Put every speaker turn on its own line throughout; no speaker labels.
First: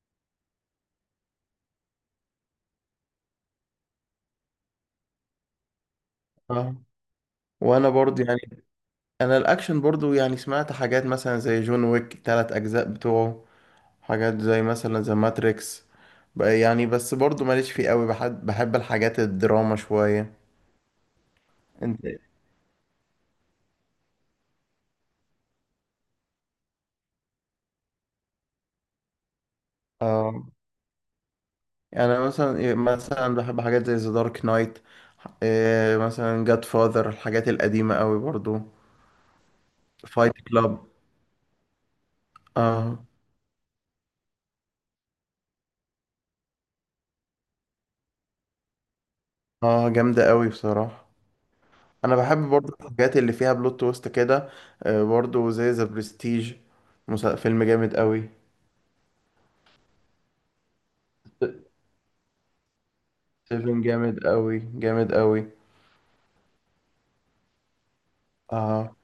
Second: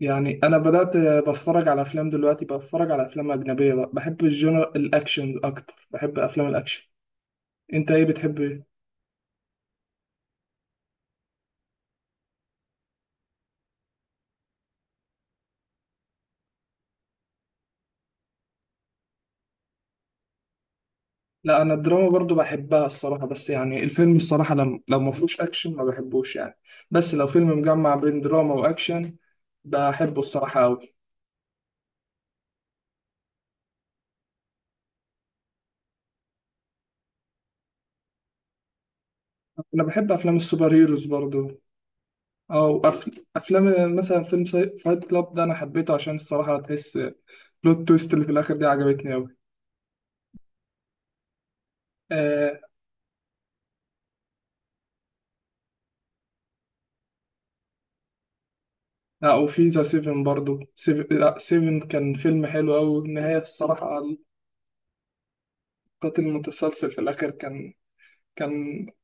يعني انا بدات بتفرج على افلام دلوقتي، بتفرج على افلام اجنبيه بقى. بحب الجنر الاكشن اكتر، بحب افلام
اه.
الاكشن.
وانا
انت ايه
برضو يعني
بتحب ايه؟
انا الاكشن برضو يعني سمعت حاجات مثلا زي جون ويك تلات اجزاء بتوعه، حاجات زي مثلا زي ماتريكس بقى. يعني بس برضو ماليش فيه قوي، بحب بحب الحاجات الدراما شوية.
لا انا
انت
الدراما
إيه؟
برضو بحبها الصراحه، بس يعني الفيلم الصراحه لما لو ما فيهوش اكشن ما بحبوش يعني. بس لو فيلم مجمع بين دراما واكشن بحبه
اه،
الصراحه قوي.
يعني أنا مثلا مثلا بحب حاجات زي ذا دارك نايت. مثلا جاد فاذر، الحاجات القديمة قوي برضو.
انا بحب
فايت
افلام السوبر
كلاب.
هيروز برضو. او
اه.
افلام مثلا فيلم فايت كلاب ده، انا حبيته عشان الصراحه تحس. بلوت تويست اللي في الاخر دي عجبتني
اه جامدة قوي بصراحة. انا بحب
قوي.
برضو الحاجات اللي فيها بلوت تويست كده. برضو زي ذا برستيج. فيلم جامد قوي.
لا، وفي ذا سيفن برضو، سيف... لا سيفن كان فيلم حلو أوي النهاية
سيفن
الصراحة.
جامد قوي، جامد قوي.
القاتل المتسلسل في الآخر كان
اه.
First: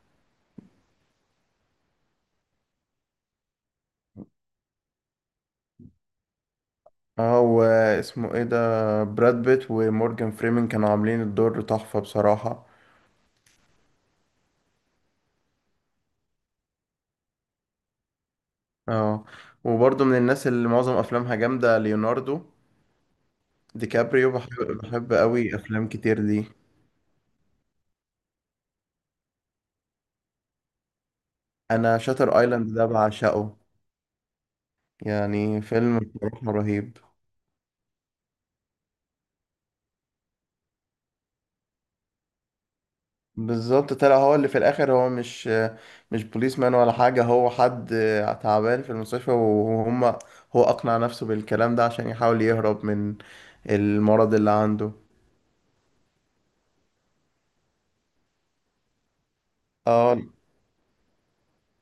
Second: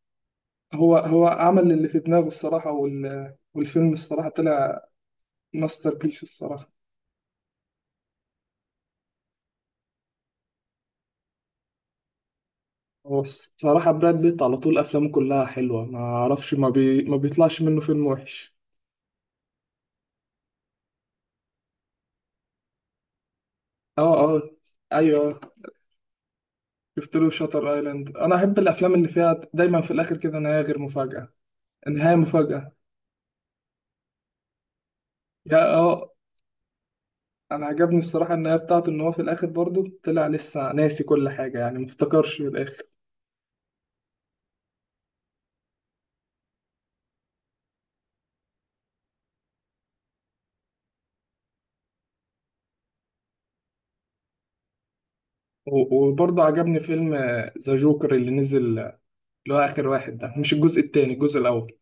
هو عمل اللي في دماغه الصراحة، والفيلم الصراحة طلع ماستر بيس الصراحة.
اه، واسمه ايه ده؟ براد بيت ومورجان فريمن كانوا عاملين الدور تحفة بصراحة.
هو الصراحة براد بيت على طول أفلامه كلها حلوة، ما أعرفش ما بيطلعش منه فيلم وحش.
اه، وبرضو من الناس اللي معظم افلامها جامدة ليوناردو دي
اه،
كابريو،
اه،
بحب بحب
ايوه.
قوي افلام كتير دي.
شفت له شاتر ايلاند، انا احب الافلام اللي فيها دايما في الاخر كده نهايه غير مفاجاه،
انا
نهايه
شاتر
مفاجاه.
ايلاند ده بعشقه،
يا
يعني فيلم
اه،
بصراحة رهيب.
انا عجبني الصراحه النهايه بتاعته، ان هو في الاخر برضه طلع لسه ناسي كل حاجه، يعني مفتكرش في الاخر.
بالظبط، طلع هو اللي في الاخر هو مش بوليس مان ولا حاجه، هو حد تعبان في المستشفى وهم، هو اقنع نفسه بالكلام ده عشان يحاول يهرب من المرض اللي عنده.
وبرضه عجبني فيلم ذا جوكر اللي نزل، اللي هو اخر
اه.
واحد ده، مش الجزء التاني، الجزء الاول.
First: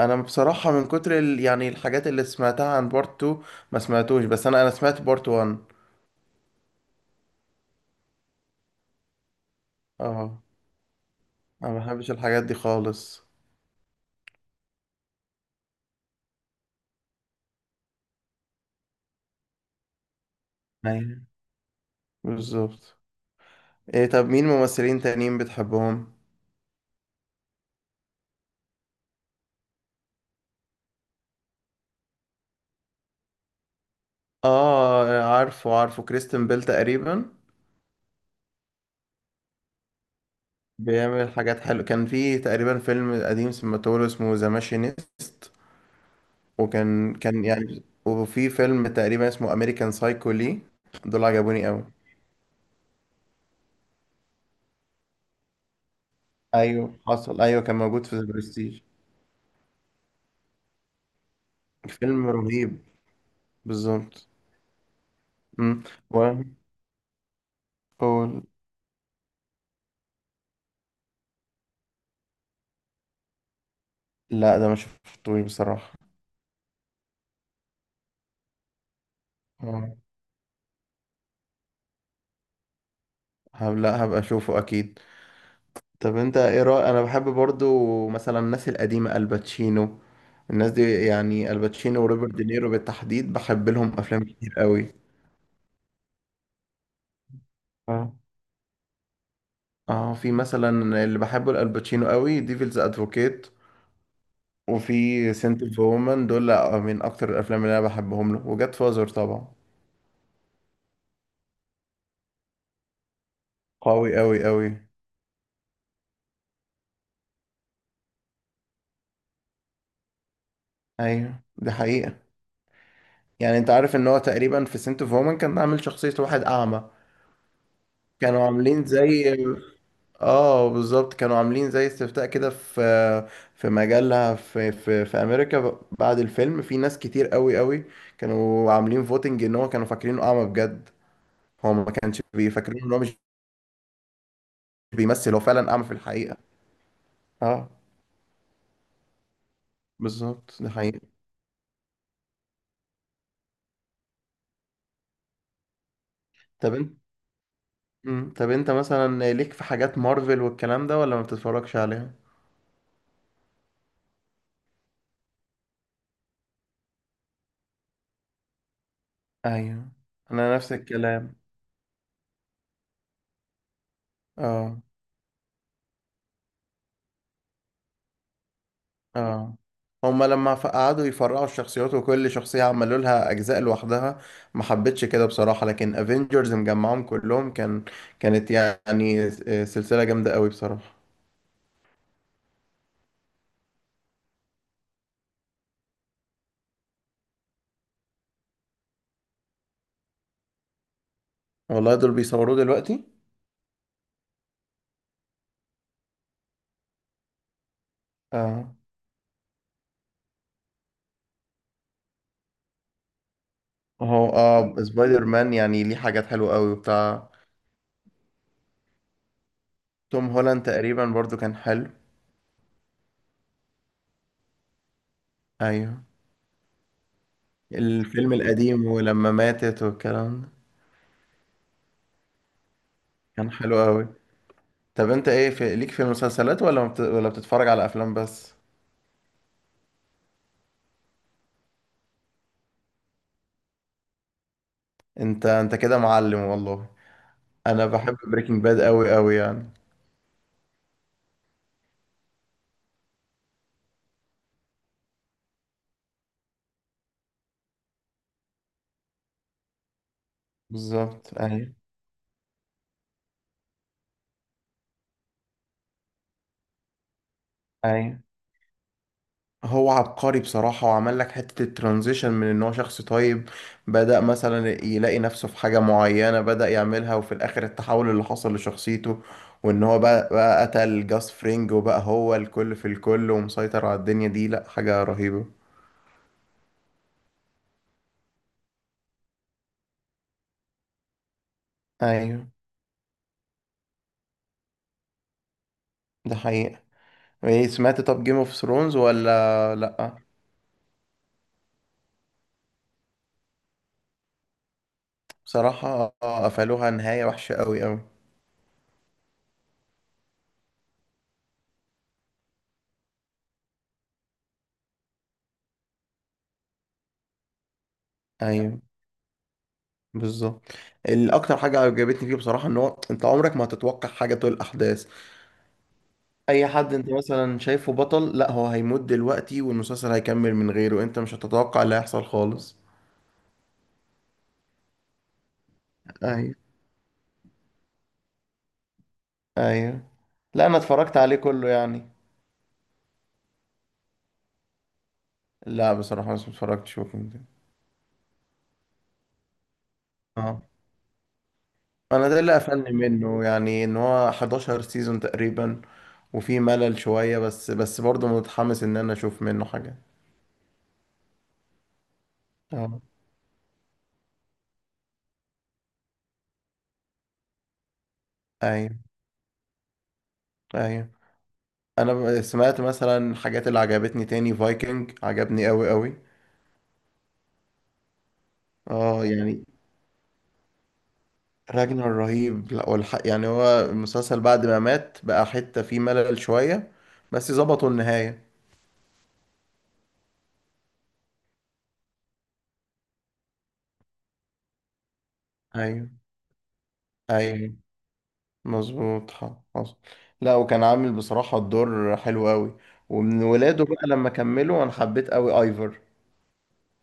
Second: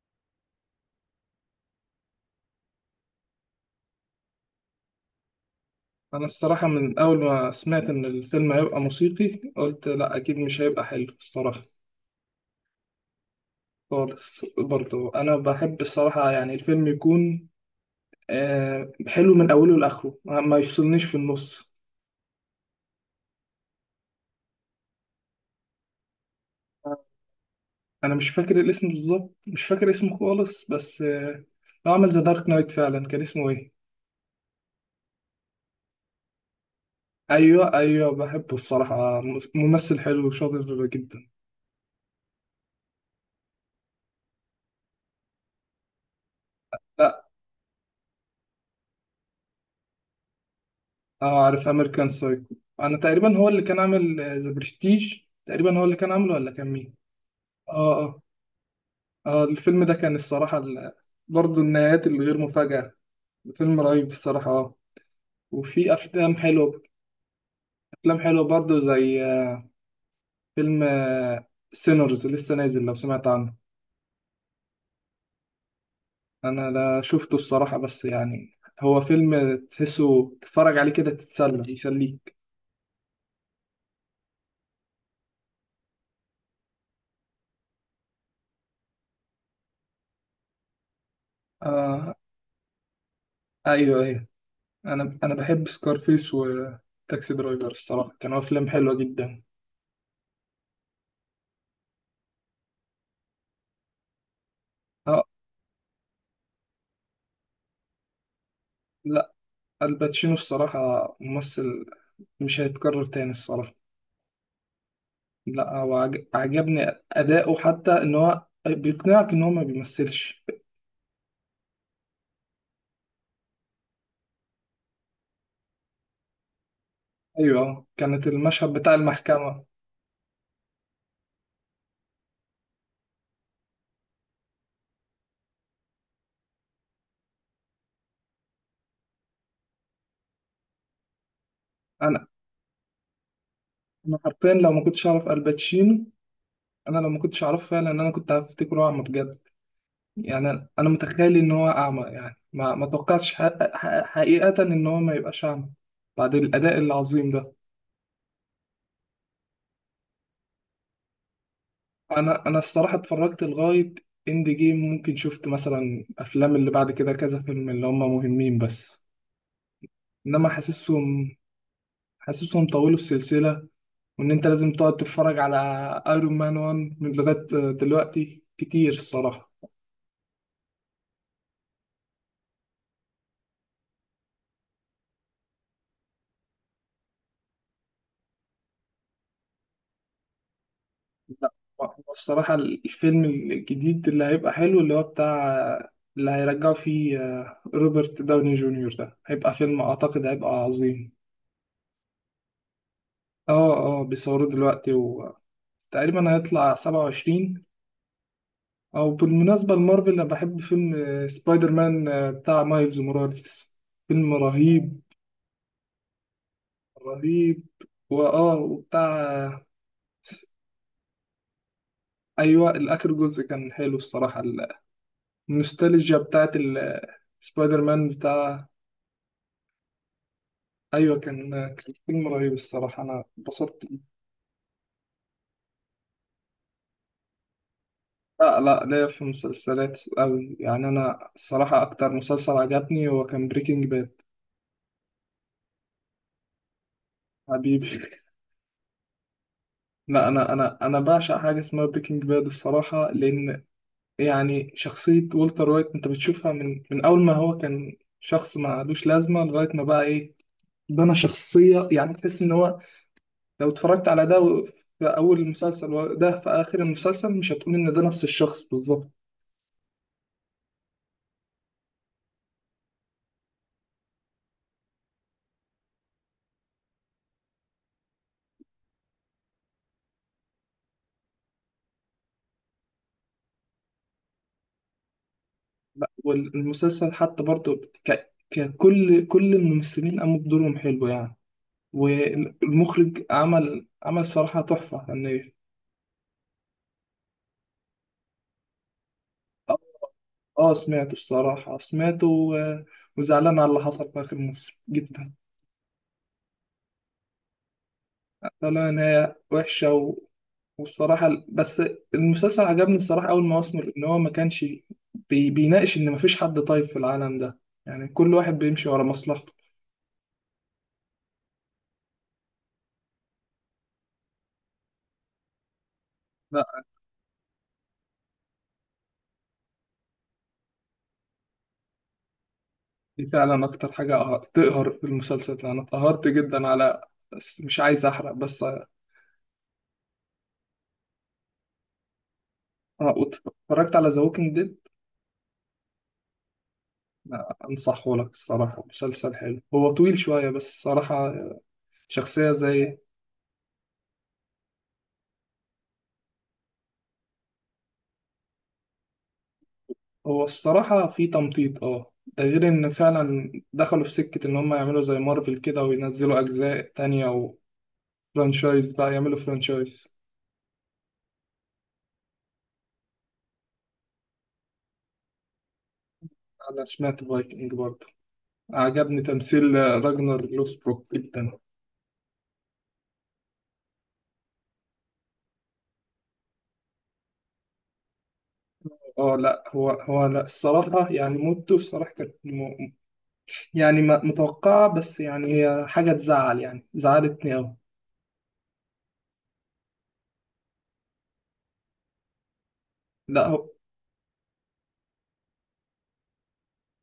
بصراحه يعني الحاجات اللي سمعتها عن بارت 2 ما سمعتوش، بس انا سمعت بارت 1.
انا الصراحه من اول ما سمعت ان الفيلم هيبقى موسيقي قلت لا اكيد
اه،
مش هيبقى حلو الصراحه.
انا ما بحبش الحاجات دي خالص.
خالص برضه انا بحب الصراحه يعني الفيلم يكون حلو من اوله لاخره، ما يفصلنيش في
ايوه،
النص.
بالظبط. ايه، طب مين ممثلين تانيين بتحبهم؟
انا مش فاكر الاسم بالظبط، مش فاكر اسمه خالص، بس هو عمل ذا دارك نايت فعلا، كان اسمه ايه.
اه، عارفه كريستن بيل تقريبا.
ايوه ايوه، بحبه الصراحه، ممثل حلو وشاطر جدا.
بيعمل حاجات حلوة، كان في تقريبا فيلم قديم سمعته اسمه ذا ماشينيست، وكان
لا،
كان يعني، وفي فيلم تقريبا اسمه امريكان سايكو. لي دول
اه،
عجبوني
عارف
قوي.
امريكان سايكو. انا تقريبا هو اللي كان عامل ذا برستيج، تقريبا هو اللي كان عامله، ولا كان
ايوه
مين.
حصل، ايوه كان
اه
موجود في
اه،
ذا برستيج.
اه الفيلم ده كان الصراحه برضه النهايات
فيلم
الغير
رهيب.
مفاجاه، فيلم رهيب
بالظبط.
الصراحه، اه.
امم.
وفي
و
افلام حلوه، افلام حلوه
أقول-
برضه زي فيلم سينرز لسه نازل، لو سمعت عنه.
لا ده ما شفتوش بصراحة.
انا لا شفته الصراحة، بس يعني هو فيلم
آه.
تحسه تتفرج عليه كده تتسلى، يسليك.
لا هبقى اشوفه اكيد. طب انت ايه رأي؟ انا بحب برضو مثلا الناس القديمة، الباتشينو، الناس دي، يعني الباتشينو
آه،
وروبرت دينيرو بالتحديد بحب لهم
ايوه
افلام
ايوه.
كتير قوي.
انا بحب سكارفيس وتاكسي درايفر
اه
الصراحة، كانوا افلام حلوة جدا.
اه، في مثلا اللي بحبه الالباتشينو قوي ديفلز ادفوكيت،
اه.
وفي سنت اوف وومن، دول من اكتر الافلام اللي انا بحبهم له، وجاد فازر
لا
طبعا.
الباتشينو الصراحة ممثل مش هيتكرر تاني الصراحة.
قوي قوي قوي.
لا هو عجبني أداؤه، حتى إن هو بيقنعك إن هو ما بيمثلش.
ايوه دي حقيقة. يعني انت عارف ان هو تقريبا في سنت اوف وومن كان عامل شخصية واحد اعمى؟
أيوه كانت
كانوا
المشهد
عاملين
بتاع
زي،
المحكمة.
اه بالظبط، كانوا عاملين زي استفتاء كده في في مجلة في في امريكا، بعد الفيلم في ناس كتير قوي قوي كانوا عاملين فوتنج ان هو كانوا فاكرينه اعمى بجد، هو ما كانش
أنا
بيفكرين ان هو مش
أنا حرفيا لو ما كنتش أعرف
بيمثل، هو فعلا اعمى في
الباتشينو،
الحقيقة.
انا لو ما كنتش اعرفه
اه
فعلا ان انا كنت هفتكره اعمى بجد. يعني
بالظبط،
انا
ده حقيقي.
متخيل ان هو اعمى، يعني ما توقعتش حقيقة ان هو ما يبقاش اعمى بعد
طب
الاداء
انت
العظيم ده.
طب انت مثلا ليك في حاجات مارفل والكلام ده ولا ما بتتفرجش عليها؟
انا الصراحة اتفرجت لغاية اند جيم، ممكن شفت مثلا افلام اللي بعد كده كذا فيلم اللي هم مهمين، بس
ايوه،
انما
انا نفس الكلام.
حاسسهم طولوا السلسلة، وان انت لازم
اه
تقعد تتفرج على ايرون مان 1 من لغاية دلوقتي كتير الصراحة.
اه، هما لما قعدوا يفرعوا الشخصيات وكل شخصية عملوا لها أجزاء لوحدها، ما حبيتش كده بصراحة. لكن افنجرز مجمعهم كلهم كان، كانت يعني سلسلة جامدة قوي بصراحة.
لا هو الصراحة الفيلم الجديد اللي هيبقى حلو، اللي هو بتاع اللي هيرجعوا فيه روبرت داوني جونيور، ده هيبقى فيلم أعتقد هيبقى عظيم.
والله دول بيصوروه دلوقتي.
اه اه، بيصوروه دلوقتي وتقريبا هيطلع 27.
اه.
أو بالمناسبة لمارفل أنا بحب فيلم سبايدر مان بتاع مايلز موراليس،
هو
فيلم
اه
رهيب،
سبايدر مان يعني ليه حاجات حلوة قوي وبتاع.
رهيب. وبتاع
توم
س-
هولاند تقريبا برضو كان حلو.
أيوة الآخر جزء كان حلو الصراحة،
ايوه،
النوستالجيا بتاعت سبايدر مان.
الفيلم القديم ولما ماتت والكلام ده،
ايوه كان فيلم رهيب الصراحه، انا
كان حلو
اتبسطت.
قوي. طب انت ايه، في ليك في المسلسلات ولا ما بت... ولا بتتفرج على افلام بس؟
لا لا، ليا في مسلسلات قوي يعني. انا الصراحه اكتر مسلسل عجبني هو كان بريكنج باد.
انت كده معلم والله.
حبيبي
انا بحب بريكنج باد قوي قوي يعني.
لا انا انا بعشق حاجه اسمها بريكنج باد الصراحه، لان يعني شخصيه والتر وايت انت بتشوفها من اول ما هو كان شخص ما لوش لازمه لغايه ما بقى ايه، بنى
بالظبط. ايوه
شخصيه. يعني تحس ان هو لو اتفرجت على ده في اول المسلسل، وده في اخر المسلسل، مش هتقول ان ده
ايوه.
نفس الشخص بالظبط.
هو عبقري بصراحة، وعمل لك حتة الترانزيشن من ان هو شخص طيب بدأ مثلا يلاقي نفسه في حاجة معينة بدأ يعملها، وفي الاخر التحول اللي حصل لشخصيته، وان هو بقى, بقى قتل جاس فرينج وبقى هو الكل في الكل ومسيطر على الدنيا دي، لا حاجة رهيبة.
لا، والمسلسل حتى برضو ك... ككل كل الممثلين قاموا بدورهم حلو يعني،
ايوه،
والمخرج عمل صراحة تحفة يعني.
ده حقيقة. ايه، سمعت طب جيم اوف ثرونز ولا
اه،
لا؟
سمعته الصراحة، وزعلان على اللي حصل في آخر مصر جدا.
بصراحة قفلوها نهاية وحشة قوي قوي.
طلع نهاية وحشة، والصراحة بس المسلسل عجبني الصراحة أول ما أسمر إن هو ما كانش بيناقش إن مفيش حد طيب في العالم ده، يعني كل واحد
ايوه
بيمشي ورا مصلحته.
بالظبط. الاكتر حاجه عجبتني فيه بصراحه ان هو انت عمرك ما هتتوقع حاجه طول الاحداث. اي حد انت مثلا شايفه بطل، لا هو هيموت دلوقتي والمسلسل هيكمل من غيره، انت مش هتتوقع اللي هيحصل خالص.
دي فعلا اكتر حاجة تقهر في المسلسل، انا اتقهرت جدا
ايوه
على، بس مش عايز احرق، بس اه.
ايوه. لا انا اتفرجت عليه كله يعني.
وت- اتفرجت على ذا ووكينج ديد،
لا بصراحه بس ما اتفرجتش وكنت.
انصحه لك الصراحة مسلسل حلو، هو طويل شوية
اه،
بس الصراحة
انا ده
شخصية
اللي قفلني
زي.
منه، يعني ان هو 11 سيزون تقريبا وفي ملل شويه، بس بس برضه متحمس ان انا اشوف منه حاجه.
هو الصراحة في تمطيط اه، ده غير ان
اه.
فعلا دخلوا في سكة ان هم يعملوا زي مارفل كده وينزلوا اجزاء تانية
ايوه
وفرانشايز بقى، يعملوا فرانشايز.
ايوه. انا سمعت مثلا الحاجات اللي عجبتني تاني فايكنج، عجبني قوي قوي.
انا سمعت فايكنج برضه، عجبني
اه يعني،
تمثيل راجنر لوسبروك جدا.
راجنر رهيب. لا والحق يعني هو المسلسل بعد ما مات بقى حتة فيه ملل شوية، بس ظبطوا النهاية.
اه لا هو، لا الصراحة يعني موته الصراحة كانت يعني متوقعة، بس يعني هي
ايوه
حاجة تزعل يعني، زعلتني
ايوه،
أوي.
مظبوط حصل. لا وكان عامل بصراحة الدور حلو قوي. ومن
لا هو
ولاده بقى لما كملوا انا حبيت قوي ايفر.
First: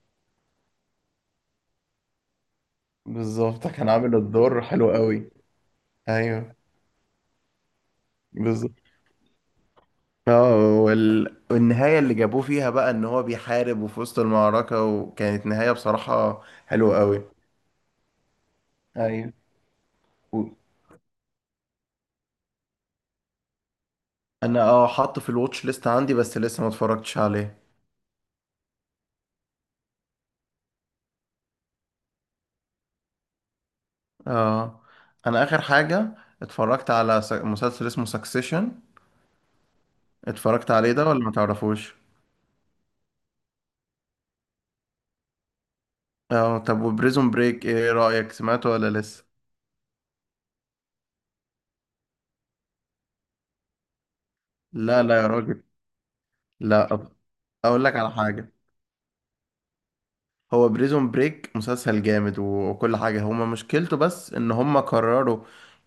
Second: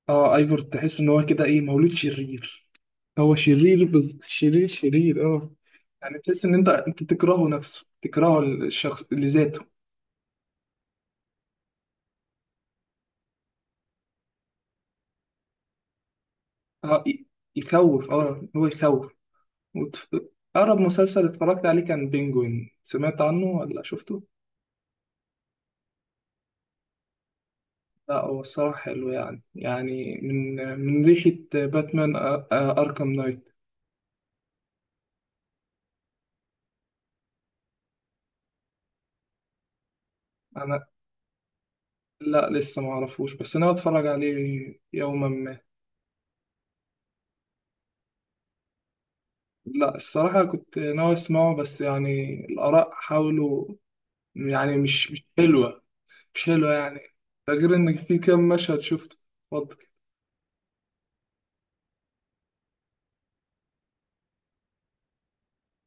اه ايفور تحس ان هو كده ايه، مولود شرير. هو
بالظبط،
شرير
كان عامل الدور
شرير
حلو
شرير
قوي.
اه، يعني تحس ان
ايوه
انت تكرهه نفسه، تكرهه
بالظبط.
الشخص لذاته.
اه، والنهاية اللي جابوه فيها بقى ان هو بيحارب وفي وسط المعركة، وكانت نهاية بصراحة حلوة
اه
قوي.
يخوف، اه هو يخوف.
ايوه.
وت...
و-
اقرب مسلسل اتفرجت عليه كان بينجوين، سمعت عنه ولا شفته؟
انا اه حاطه في الواتش ليست عندي بس لسه ما اتفرجتش عليه.
لا هو الصراحة حلو يعني، يعني من ريحة باتمان أركام نايت.
اه، انا اخر حاجة اتفرجت على مسلسل اسمه سكسيشن، اتفرجت
أنا
عليه ده ولا ما تعرفوش؟
لا لسه ما أعرفوش، بس أنا بتفرج عليه يوما ما.
اه، طب وبريزون بريك ايه رأيك، سمعته ولا لسه؟
لا الصراحة كنت ناوي أسمعه، بس يعني الآراء حاولوا يعني،
لا
مش
لا
مش
يا راجل.
حلوة، مش حلوة
لا
يعني، ده غير
اقول
إن
لك على
في كام
حاجة.
مشهد شفته. اتفضل.
هو بريزون بريك مسلسل جامد، وكل حاجة، هما مشكلته بس ان هما كرروا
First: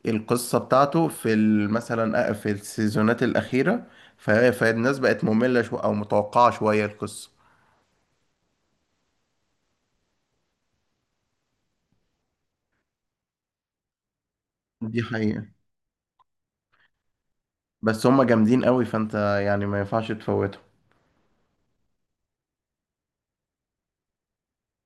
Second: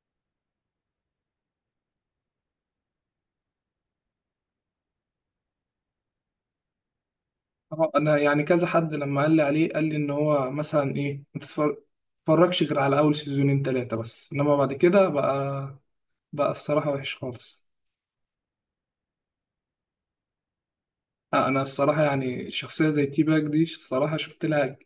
القصة بتاعته في مثلا في السيزونات الأخيرة، فالناس بقت مملة شو او متوقعة شوية القصة.
أنا يعني كذا حد لما قال لي عليه قال لي إن هو مثلا إيه ما تتفر- تتفرجش غير على أول سيزونين تلاتة بس، إنما بعد
دي
كده
حقيقة.
بقى الصراحة وحش خالص.
بس هما جامدين قوي فانت يعني ما ينفعش تفوتهم.
انا الصراحه يعني شخصيه زي تي باك دي، الصراحه شفت لها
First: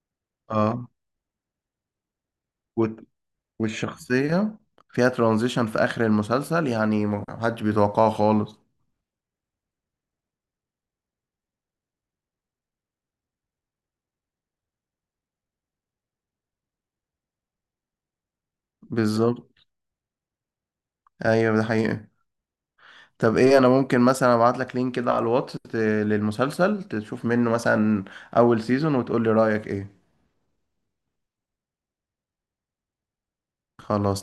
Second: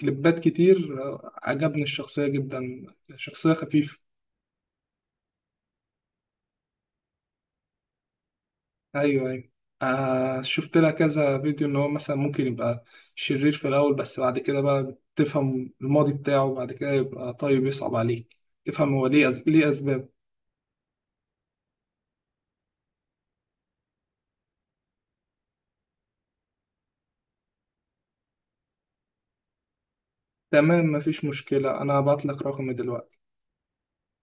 كليبات
اه.
كتير، عجبني الشخصيه جدا،
وال-
شخصيه خفيفه.
والشخصية فيها ترانزيشن في آخر المسلسل يعني محدش بيتوقعه خالص.
ايوه ايوه، آه شفت لها كذا فيديو ان هو مثلا ممكن يبقى شرير في الاول، بس بعد كده بقى تفهم الماضي بتاعه، بعد كده يبقى طيب يصعب عليك تفهم هو ليه، ليه
بالظبط.
اسباب.
ايوه ده حقيقة. طب ايه، انا ممكن مثلا ابعت لك لينك كده على الواتس للمسلسل تشوف منه مثلا اول سيزون وتقول لي رايك ايه؟
تمام مفيش مشكله، انا هبعت لك رقمي دلوقتي.
خلاص.